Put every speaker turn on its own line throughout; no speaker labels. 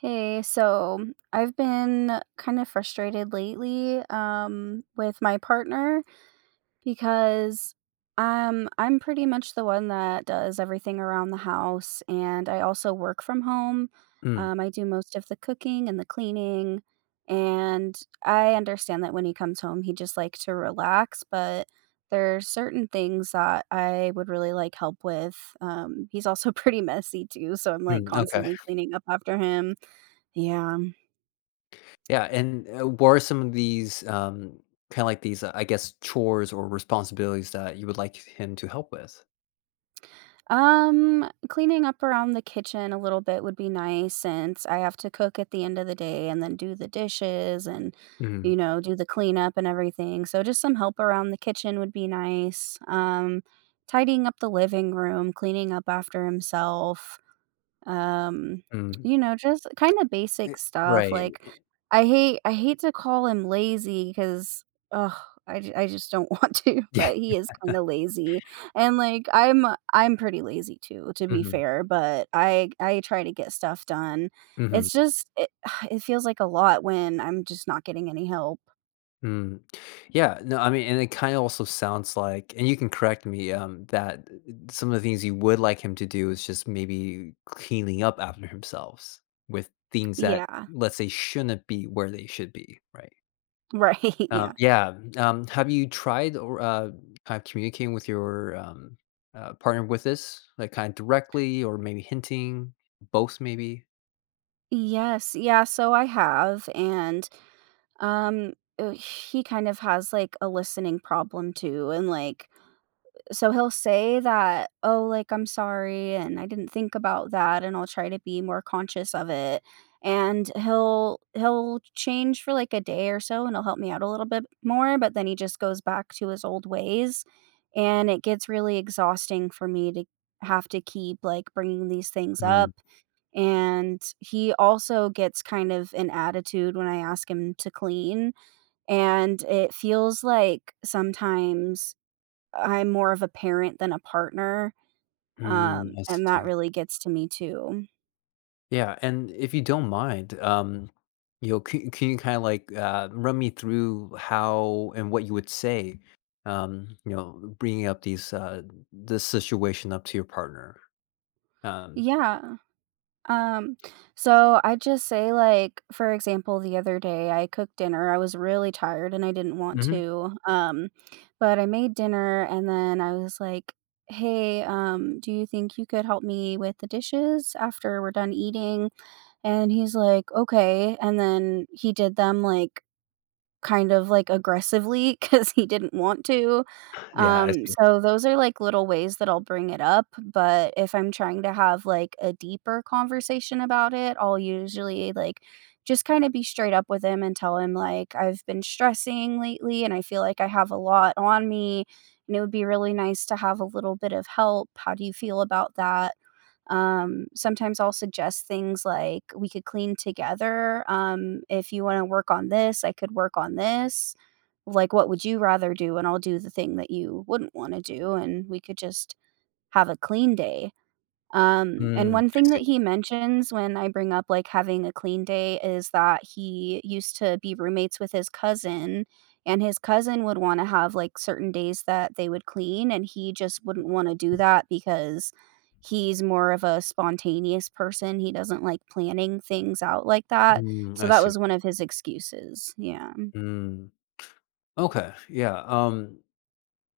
Hey, so I've been kind of frustrated lately with my partner because I'm pretty much the one that does everything around the house, and I also work from home.
Mm.
I do most of the cooking and the cleaning, and I understand that when he comes home, he just like to relax, but there are certain things that I would really like help with. He's also pretty messy too, so I'm like
Mm. Okay.
constantly cleaning up after him, yeah.
Yeah, and what are some of these, kinda like these, I guess, chores or responsibilities that you would like him to help with?
Cleaning up around the kitchen a little bit would be nice since I have to cook at the end of the day and then do the dishes and,
Mm.
do the cleanup and everything. So just some help around the kitchen would be nice. Tidying up the living room, cleaning up after himself. Um,
Mm.
just kinda basic stuff,
Right.
like, I hate to call him lazy because, oh, I just don't want to,
Yeah.
but he is kinda lazy, and, like, I'm pretty lazy too, to be
Mhm.
fair, but I try to get stuff done.
Mhm.
It's just it it feels like a lot when I'm just not getting any help.
Mm. Yeah, no, I mean, and it kinda also sounds like and you can correct me, that some of the things you would like him to do is just maybe cleaning up after himself with things that,
Yeah.
let's say, shouldn't be where they should be, right?
Right, yeah.
Yeah, have you tried or, kind of communicating with your, partner with this? Like, kind of directly or maybe hinting? Both maybe?
Yes, yeah, so I have, and Um, he kind of has, like, a listening problem too, and, like so he'll say that, "Oh, like, I'm sorry, and I didn't think about that, and I'll try to be more conscious of it." And he'll change for, like, a day or so, and he'll help me out a little bit more, but then he just goes back to his old ways, and it gets really exhausting for me to have to keep, like, bringing these things
Mm.
up, and he also gets kind of an attitude when I ask him to clean. And it feels like sometimes I'm more of a parent than a partner,
Mm. I
and that
see.
really gets to me too.
Yeah, and if you don't mind, you know, can you kind of, like, run me through how and what you would say, you know, bringing up these, this situation up to your partner? Um
Yeah. Um, so I just say like, for example, the other day I cooked dinner. I was really tired and I didn't want
Mhm.
to. But I made dinner and then I was like, Hey, do you think you could help me with the dishes after we're done eating? And he's like, Okay. And then he did them like kind of, like, aggressively because he didn't want to.
Yeah, I see.
So those are, like, little ways that I'll bring it up, but if I'm trying to have, like, a deeper conversation about it, I'll usually, like, just kinda be straight up with him and tell him, like, "I've been stressing lately, and I feel like I have a lot on me, and it would be really nice to have a little bit of help. How do you feel about that?" Sometimes I'll suggest things like, "We could clean together. If you wanna work on this, I could work on this. Like, what would you rather do? And I'll do the thing that you wouldn't wanna do, and we could just have a clean day." And
Mm,
one
I
thing that
see.
he mentions when I bring up, like, having a clean day is that he used to be roommates with his cousin, and his cousin would wanna have, like, certain days that they would clean, and he just wouldn't wanna do that because he's more of a spontaneous person, he doesn't like planning things out like that,
Mm,
so
I
that
see.
was one of his excuses, yeah.
Mm. Okay. Yeah.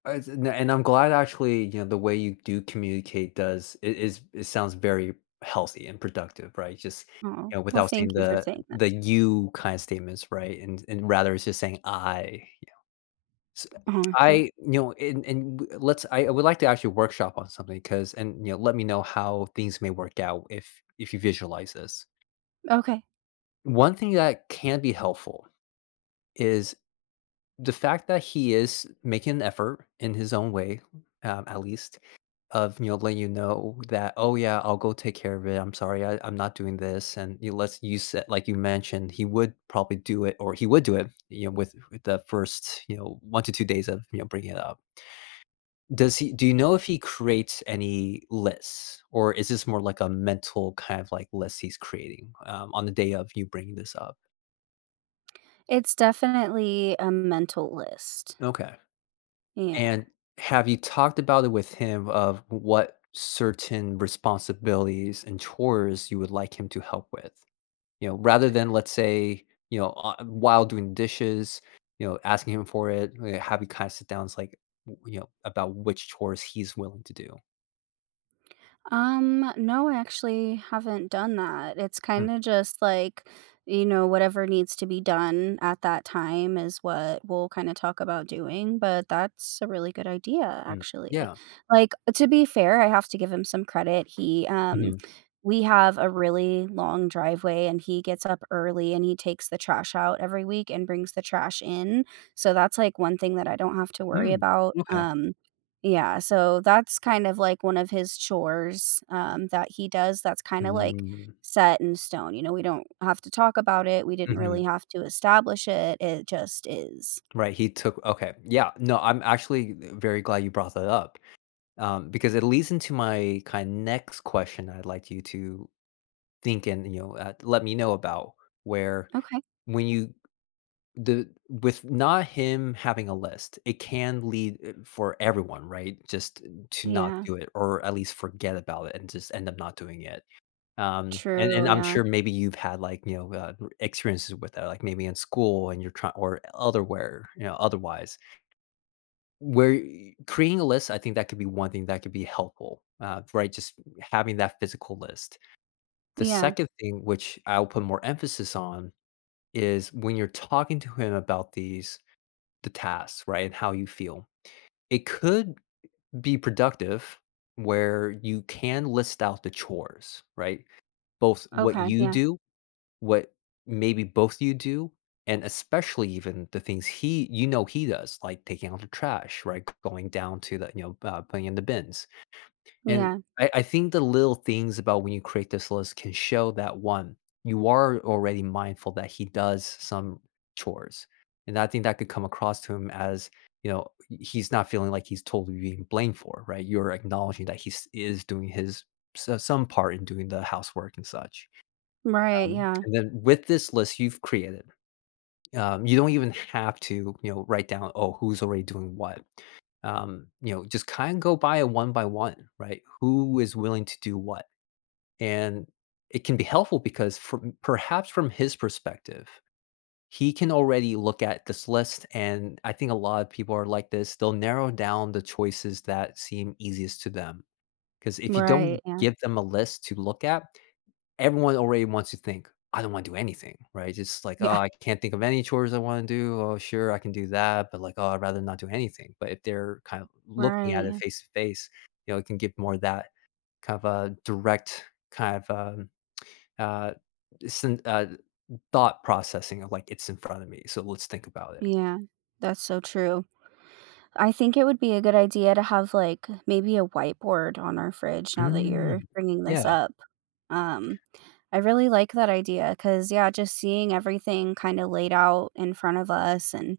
And I'm glad actually, you know, the way you do communicate does it is it sounds very healthy and productive, right? Just,
Oh,
you know,
well,
without saying
thank you for
the
saying that.
the you kind of statements, right? And rather it's just saying I. Yeah. S-
Yeah,
I, you know, and w- let's. I would like to actually workshop on something because, and you know, let me know how things may work out if you visualize this.
okay.
One thing that can be helpful is the fact that he is making an effort in his own way, at least, of, you know, letting you know that, oh yeah, I'll go take care of it. I'm sorry, I'm not doing this. And, you know, let's use it like you mentioned, he would probably do it, or he would do it. You know, with the first, you know, 1 to 2 days of, you know, bringing it up. Does he? Do you know if he creates any lists, or is this more like a mental kind of like list he's creating on the day of you bringing this up?
It's definitely a mental list,
Okay.
yeah.
And have you talked about it with him of what certain responsibilities and chores you would like him to help with? You know, rather than, let's say, you know, while doing dishes, you know, asking him for it, have you kind of sit down it's like, you know, about which chores he's willing to do.
No, I actually haven't done that. It's
Mm.
kind of just like, you know, whatever needs to be done at that time is what we'll kind of talk about doing. But that's a really good idea,
Mm.
actually.
Yeah.
Like, to be fair, I have to give him some credit. He,
Mhm.
we have a really long driveway and he gets up early and he takes the trash out every week and brings the trash in. So that's like one thing that I don't have to worry
Mm.
about.
Okay.
Yeah, so that's kind of like one of his chores, that he does that's kinda like
Mm.
set in stone, you know, we don't have to talk about it, we didn't
Mhm.
really have to establish it, it just is.
Right. He took, okay. Yeah. No, I'm actually very glad you brought that up. Because it leads into my kind of next question I'd like you to think and, you know, let me know about where,
Okay.
when you, the with not him having a list, it can lead, for everyone, right? Just to not
Yeah.
do it or at least forget about it and just end up not doing it. And,
True,
and I'm
yeah.
sure maybe you've had like, you know, experiences with that, like maybe in school and you're trying or otherwhere, you know, otherwise where y creating a list, I think that could be one thing that could be helpful, right? Just having that physical list. The
Yeah.
second thing, which I'll put more emphasis on, is when you're talking to him about the tasks, right, and how you feel. It could be productive where you can list out the chores, right? Both what
Okay,
you
yeah.
do, what, maybe both you do, and especially even the things he, you know, he does, like taking out the trash, right, going down to the, you know, putting in the bins. And
Yeah.
I think the little things about when you create this list can show that, one, you are already mindful that he does some chores, and I think that could come across to him as, you know, he's not feeling like he's totally being blamed for, right, you're acknowledging that he is doing his, some part in doing the housework and such.
Right, yeah.
And then with this list you've created, you don't even have to, you know, write down, oh, who's already doing what. You know, just kind of go by it one by one, right? Who is willing to do what? And it can be helpful because, from perhaps from his perspective, he can already look at this list. And I think a lot of people are like this. They'll narrow down the choices that seem easiest to them. Because if you
Right,
don't
yeah.
give them a list to look at, everyone already wants to think, "I don't wanna do anything," right? Just like, "Oh,
Yeah.
I can't think of any chores I wanna do. Oh, sure, I can do that, but, like, oh, I'd rather not do anything." But if they're kind of looking
Right,
at it
yeah.
face to face, you know, it can give more of that kind of a direct kind of, uh, syn thought processing of, like, "It's in front of me, so let's think about it."
Yeah. That's so true. I think it would be a good idea to have, like, maybe a whiteboard on our fridge now that you're
Mm.
bringing this
Yeah.
up. Um I really like that idea because, yeah, just seeing everything kind of laid out in front of us and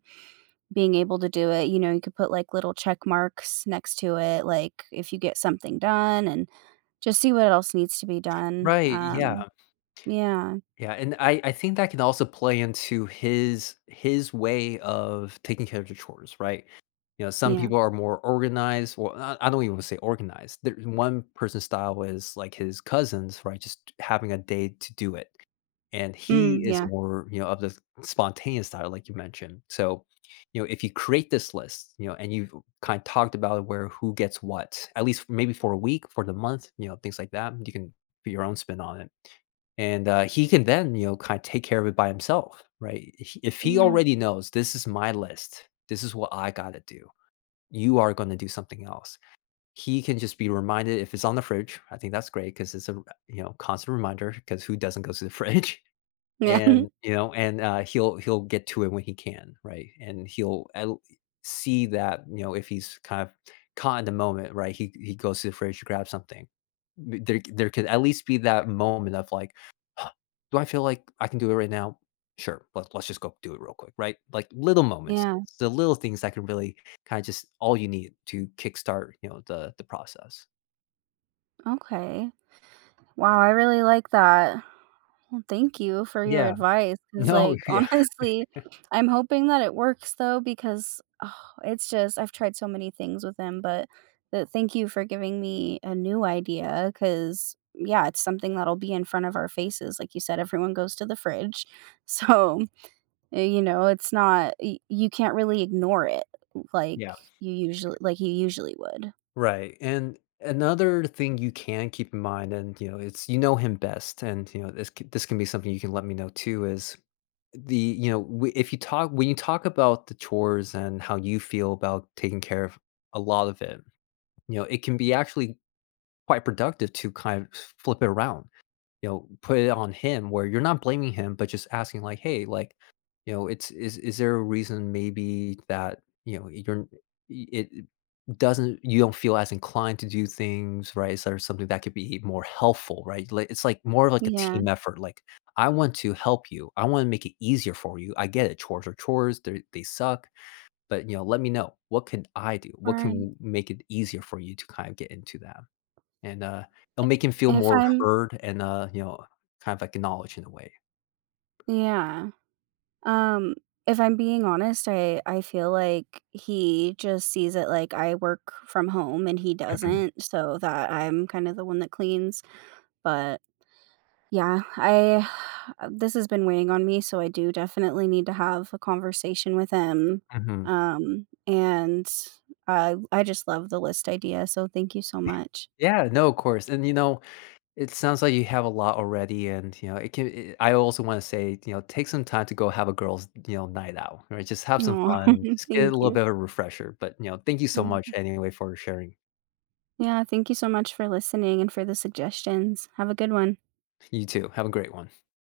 being able to do it, you know, you could put like little check marks next to it, like if you get something done and just see what else needs to be done.
Right, yeah.
Yeah,
Yeah, and I think that can also play into his way of taking care of the chores, right? You know, some
yeah,
people are more organized. Well, I don't even want to say organized. There, one person's style is like his cousins, right? Just having a day to do it. And
mm,
he is
yeah,
more, you know, of the spontaneous style, like you mentioned. So, you know, if you create this list, you know, and you've kind of talked about where, who gets what, at least maybe for a week, for the month, you know, things like that, you can put your own spin on it. And, he can then, you know, kind of take care of it by himself, right? he If he
yeah,
already knows this is my list, this is what I got to do, you are going to do something else. He can just be reminded if it's on the fridge. I think that's great because it's a, you know, constant reminder because who doesn't go to the fridge?
yeah,
And, you know, and, he'll get to it when he can, right? And he'll el see that, you know, if he's kind of caught in the moment, right? He goes to the fridge to grab something. B There could at least be that moment of like, "Huh, do I feel like I can do it right now? Sure, let's just go do it real quick," right? Like, little moments.
yeah.
It's the little things that can really kinda just all you need to kickstart, you know, the process.
Okay. Wow, I really like that. Well, thank you for your
Yeah.
advice. Cause,
No,
like,
yeah,
honestly, I'm hoping that it works though because, oh, it's just I've tried so many things with him, but thank you for giving me a new idea. Cause, yeah, it's something that'll be in front of our faces. Like you said, everyone goes to the fridge. So, eh, you know, it's not y you can't really ignore it like
yeah.
like you usually would.
Right. And another thing you can keep in mind, and, you know, it's, you know him best, and you know this can be something you can let me know too. Is the, you know, if you talk when you talk about the chores and how you feel about taking care of a lot of it, you know, it can be actually quite productive to kind of flip it around, you know, put it on him where you're not blaming him, but just asking like, "Hey, like, you know, it's is there a reason maybe that, you know, you're it doesn't you don't feel as inclined to do things, right? Is there something that could be more helpful, right?" Like, it's like more of like a
Yeah.
team effort. Like, "I want to help you. I want to make it easier for you. I get it. Chores are chores. They suck, but, you know, let me know. What can I do? What
Right.
can make it easier for you to kind of get into that?" And, it'll make him feel
If
more
I'm
heard and, you know, kind of like acknowledged in a way.
yeah. Um, if I'm being honest, I feel like he just sees it like I work from home and he
Mhm.
doesn't, so that I'm kind of the one that cleans, but yeah, I this has been weighing on me, so I do definitely need to have a conversation with him.
Mhm.
And I just love the list idea, so thank you so much.
Yeah, no, of course, and, you know, it sounds like you have a lot already and, you know, it, I also wanna say, you know, take some time to go have a girls', you know, night out, right? Just have some
Aw,
fun, just get
thank
a little
you.
bit of a refresher, but, you know, thank you so
Yeah,
much anyway for sharing.
yeah, thank you so much for listening and for the suggestions. Have a good one.
You too, have a great one.